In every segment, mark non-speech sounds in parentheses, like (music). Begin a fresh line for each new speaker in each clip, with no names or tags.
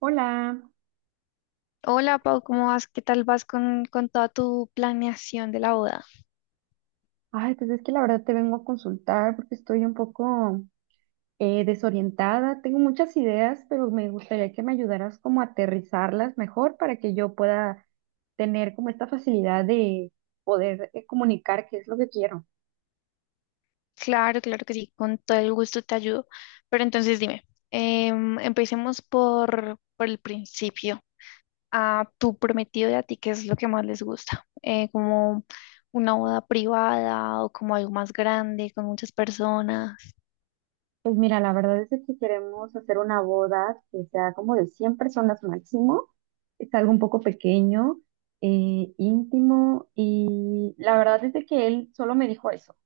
Hola.
Hola Pau, ¿cómo vas? ¿Qué tal vas con toda tu planeación de la boda?
Ay, pues es que la verdad te vengo a consultar porque estoy un poco desorientada. Tengo muchas ideas, pero me gustaría que me ayudaras como a aterrizarlas mejor para que yo pueda tener como esta facilidad de poder comunicar qué es lo que quiero.
Claro, claro que sí, con todo el gusto te ayudo. Pero entonces dime, empecemos por el principio. A tu prometido y a ti, ¿qué es lo que más les gusta? ¿Como una boda privada o como algo más grande, con muchas personas?
Pues mira, la verdad es de que queremos hacer una boda que sea como de 100 personas máximo. Es algo un poco pequeño, íntimo, y la verdad es de que él solo me dijo eso.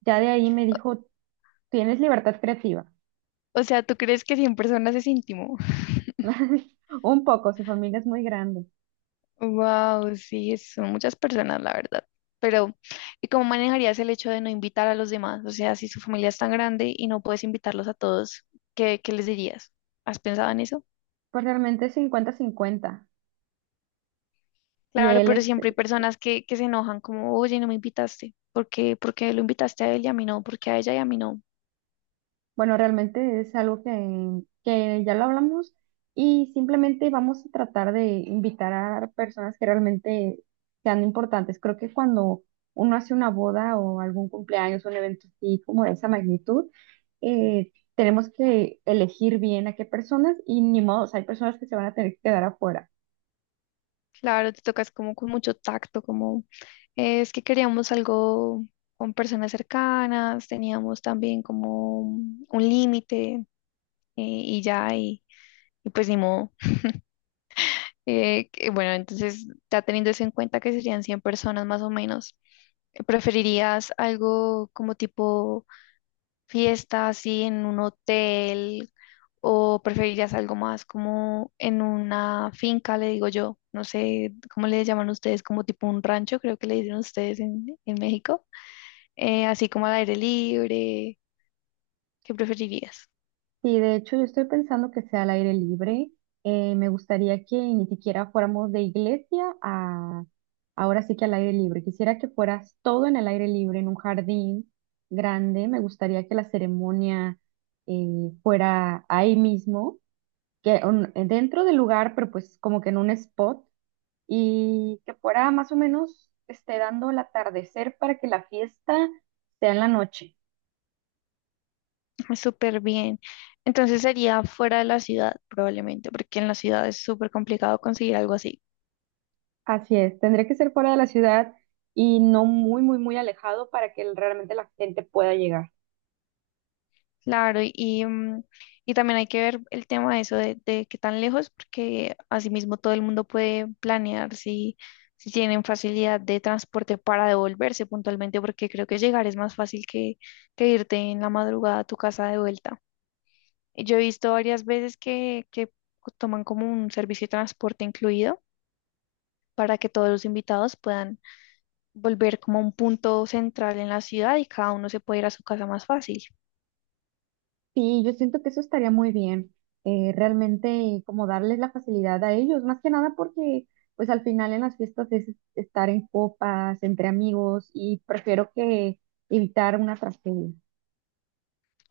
Ya de ahí me dijo, tienes libertad creativa.
O sea, ¿tú crees que 100 personas es íntimo?
(laughs) Un poco, su familia es muy grande.
Wow, sí, son muchas personas, la verdad. Pero, ¿y cómo manejarías el hecho de no invitar a los demás? O sea, si su familia es tan grande y no puedes invitarlos a todos, ¿qué les dirías? ¿Has pensado en eso?
Pues realmente es cincuenta 50. Si
Claro,
él,
pero siempre hay
este,
personas que se enojan como, oye, no me invitaste. ¿Por qué? ¿Por qué lo invitaste a él y a mí no? ¿Por qué a ella y a mí no?
bueno, realmente es algo que ya lo hablamos y simplemente vamos a tratar de invitar a personas que realmente sean importantes. Creo que cuando uno hace una boda o algún cumpleaños, un evento así como de esa magnitud, tenemos que elegir bien a qué personas, y ni modo, o sea, hay personas que se van a tener que quedar afuera.
Claro, te tocas como con mucho tacto, como, es que queríamos algo con personas cercanas, teníamos también como un límite y ya, y pues ni modo. Bueno, entonces, ya teniendo eso en cuenta que serían 100 personas más o menos, ¿preferirías algo como tipo fiesta así en un hotel o preferirías algo más como en una finca, le digo yo? No sé cómo le llaman ustedes, como tipo un rancho, creo que le dicen ustedes en México. Así como al aire libre, ¿qué preferirías?
Sí, de hecho yo estoy pensando que sea al aire libre. Me gustaría que ni siquiera fuéramos de iglesia a ahora sí que al aire libre. Quisiera que fueras todo en el aire libre, en un jardín grande. Me gustaría que la ceremonia fuera ahí mismo, dentro del lugar, pero pues como que en un spot, y que fuera más o menos esté dando el atardecer para que la fiesta sea en la noche.
(laughs) Ah, súper bien. Entonces sería fuera de la ciudad probablemente, porque en la ciudad es súper complicado conseguir algo así.
Así es, tendría que ser fuera de la ciudad y no muy, muy, muy alejado para que realmente la gente pueda llegar.
Claro, y, y también hay que ver el tema de eso de qué tan lejos, porque asimismo todo el mundo puede planear si, si tienen facilidad de transporte para devolverse puntualmente, porque creo que llegar es más fácil que irte en la madrugada a tu casa de vuelta. Y yo he visto varias veces que toman como un servicio de transporte incluido para que todos los invitados puedan volver como a un punto central en la ciudad y cada uno se puede ir a su casa más fácil.
Sí, yo siento que eso estaría muy bien, realmente como darles la facilidad a ellos, más que nada porque pues al final en las fiestas es estar en copas, entre amigos, y prefiero que evitar una tragedia.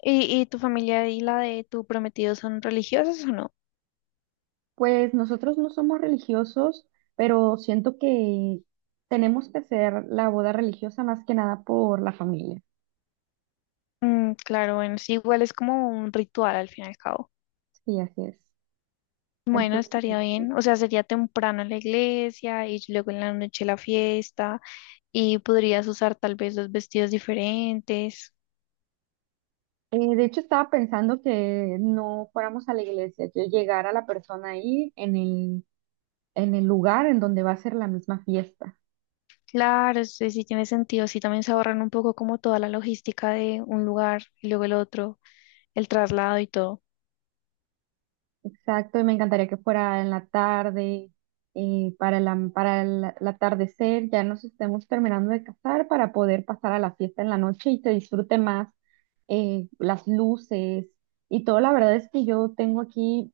Y tu familia y la de tu prometido son religiosos o no?
Pues nosotros no somos religiosos, pero siento que tenemos que hacer la boda religiosa más que nada por la familia.
Mm, claro, bueno, sí, igual es como un ritual al fin y al cabo.
Sí, así es.
Bueno,
Entonces,
estaría
sí.
bien. O sea, sería temprano en la iglesia y luego en la noche la fiesta y podrías usar tal vez 2 vestidos diferentes.
De hecho, estaba pensando que no fuéramos a la iglesia, que llegara la persona ahí en el lugar en donde va a ser la misma fiesta.
Claro, sí, sí tiene sentido. Sí, también se ahorran un poco como toda la logística de un lugar y luego el otro, el traslado y todo.
Exacto, y me encantaría que fuera en la tarde, para para el atardecer, ya nos estemos terminando de casar para poder pasar a la fiesta en la noche y se disfrute más las luces y todo. La verdad es que yo tengo aquí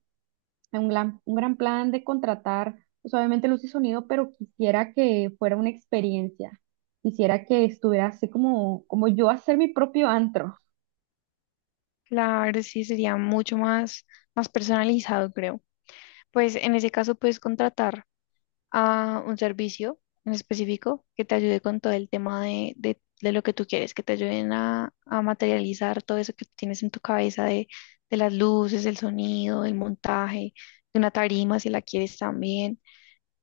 un gran plan de contratar, pues obviamente luz y sonido, pero quisiera que fuera una experiencia. Quisiera que estuviera así como, como yo hacer mi propio antro.
Claro, sí, sería mucho más, más personalizado, creo. Pues en ese caso puedes contratar a un servicio en específico que te ayude con todo el tema de lo que tú quieres, que te ayuden a materializar todo eso que tienes en tu cabeza de las luces, el sonido, el montaje, de una tarima si la quieres también,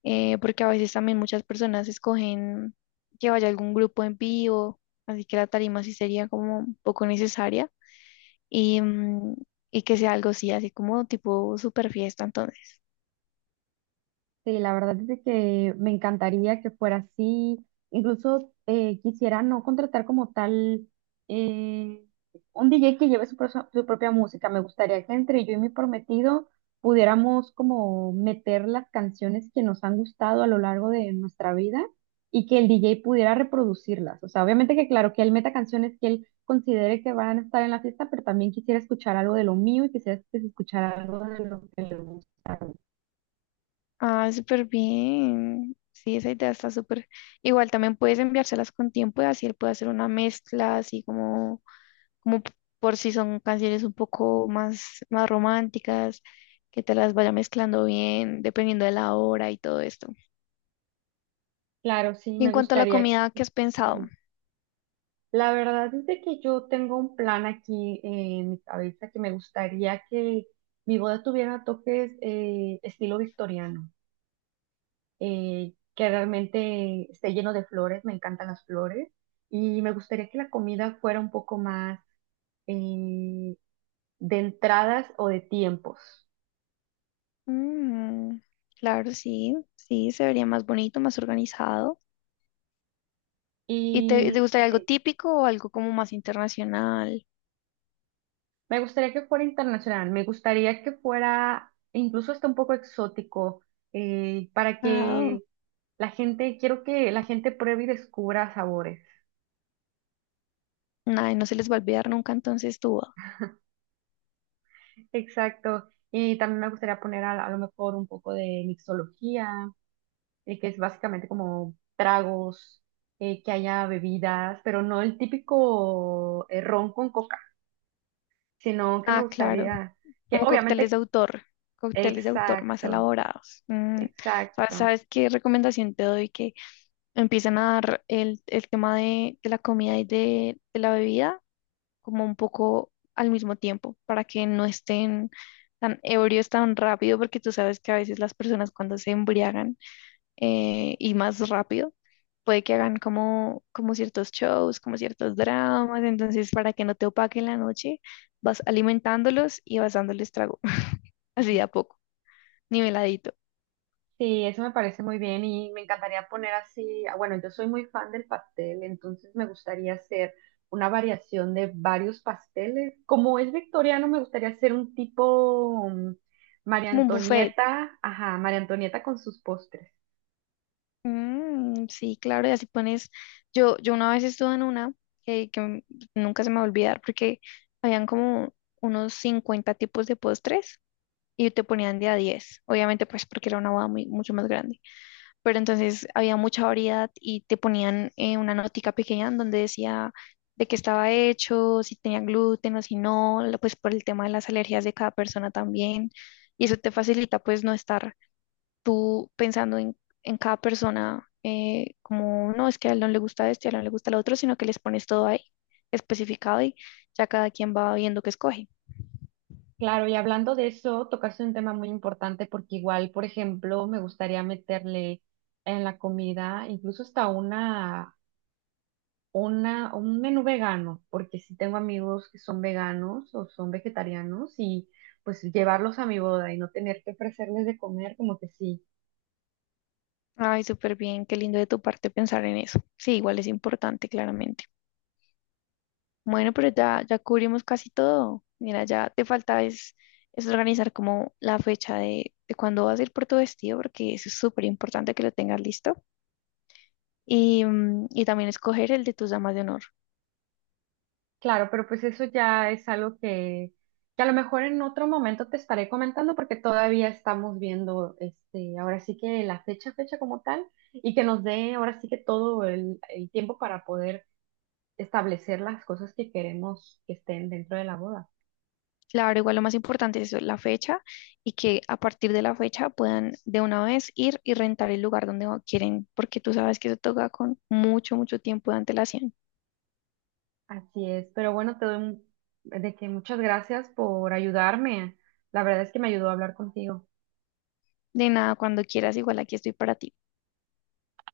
porque a veces también muchas personas escogen que vaya algún grupo en vivo, así que la tarima sí sería como un poco necesaria y, mm, y que sea algo así, así como tipo super fiesta.
Sí, la verdad es de que me encantaría que fuera así. Incluso quisiera no contratar como tal eh, un DJ que lleve su propia música. Me gustaría que entre yo y mi prometido pudiéramos como meter las canciones que nos han gustado a lo largo de nuestra vida y que el DJ pudiera reproducirlas. O sea, obviamente que claro, que él meta canciones que él considere que van a estar en la fiesta, pero también quisiera escuchar algo de lo mío y quisiera escuchar algo de lo que le...
Ah, súper bien. Sí, esa idea está súper. Igual también puedes enviárselas con tiempo y así él puede hacer una mezcla, así como, como p- por si son canciones un poco más, más románticas, que te las vaya mezclando bien, dependiendo de la hora y todo esto.
Claro, sí,
Y en
me
cuanto a la
gustaría.
comida, ¿qué has pensado?
Sí, la verdad es de que yo tengo un plan aquí en mi cabeza, que me gustaría que mi boda tuviera toques estilo victoriano, que realmente esté lleno de flores, me encantan las flores, y me gustaría que la comida fuera un poco más eh, de entradas o de tiempos.
Mm, claro, sí, sí, se vería más bonito, más organizado. ¿Y te
Y
gustaría algo
sí.
típico o algo como más internacional?
Me gustaría que fuera internacional, me gustaría que fuera incluso hasta un poco exótico, para
Wow.
que la gente, quiero que la gente pruebe y descubra sabores.
Ay, no se les va a olvidar nunca entonces tú.
Exacto. Y también me gustaría poner a lo mejor un poco de mixología, que es básicamente como tragos, que haya bebidas, pero no el típico ron con coca, sino que me
Ah, claro,
gustaría que
como
obviamente,
cócteles de autor más
exacto,
elaborados. Mm, ¿sabes,
exacto.
sabes qué recomendación te doy? Que empiecen a dar el tema de la comida y de la bebida como un poco al mismo tiempo, para que no estén tan ebrios tan rápido, porque tú sabes que a veces las personas cuando se embriagan y más rápido. Puede que hagan como, como ciertos shows, como ciertos dramas, entonces para que no te opaquen la noche, vas alimentándolos y vas dándoles trago, (laughs) así de a poco, niveladito,
Sí, eso me parece muy bien, y me encantaría poner así, ah, bueno, yo soy muy fan del pastel, entonces me gustaría hacer una variación de varios pasteles. Como es victoriano, me gustaría hacer un tipo María
como un buffet.
Antonieta, ajá, María Antonieta con sus postres.
Mm, sí, claro, y así pones, yo una vez estuve en una eh, que m- nunca se me va a olvidar porque habían como unos 50 tipos de postres y te ponían de a 10 obviamente pues porque era una boda muy, mucho más grande. Pero entonces había mucha variedad y te ponían una notica pequeña en donde decía de qué estaba hecho, si tenía gluten o si no, pues por el tema de las alergias de cada persona también. Y eso te facilita pues no estar tú pensando en cada persona como, no, es que a él no le gusta esto y a él no le gusta lo otro, sino que les pones todo ahí especificado y ya cada quien va viendo qué escoge.
Claro, y hablando de eso, tocaste un tema muy importante porque igual, por ejemplo, me gustaría meterle en la comida incluso hasta una un menú vegano, porque sí tengo amigos que son veganos o son vegetarianos, y pues llevarlos a mi boda y no tener que ofrecerles de comer, como que sí.
Ay, súper bien, qué lindo de tu parte pensar en eso. Sí, igual es importante, claramente. Bueno, pero ya, ya cubrimos casi todo. Mira, ya te falta es organizar como la fecha de cuándo vas a ir por tu vestido, porque eso es súper importante que lo tengas listo. Y, mm, y también escoger el de tus damas de honor.
Claro, pero pues eso ya es algo que a lo mejor en otro momento te estaré comentando porque todavía estamos viendo, este, ahora sí que la fecha, fecha como tal, y que nos dé ahora sí que todo el tiempo para poder establecer las cosas que queremos que estén dentro de la boda.
Claro, igual lo más importante es eso, la fecha y que a partir de la fecha puedan de una vez ir y rentar el lugar quieren, porque tú sabes que eso toca con mucho, mucho tiempo de antelación.
Así es, pero bueno, de que muchas gracias por ayudarme. La verdad es que me ayudó a hablar contigo.
De nada, cuando quieras, igual aquí estoy para ti.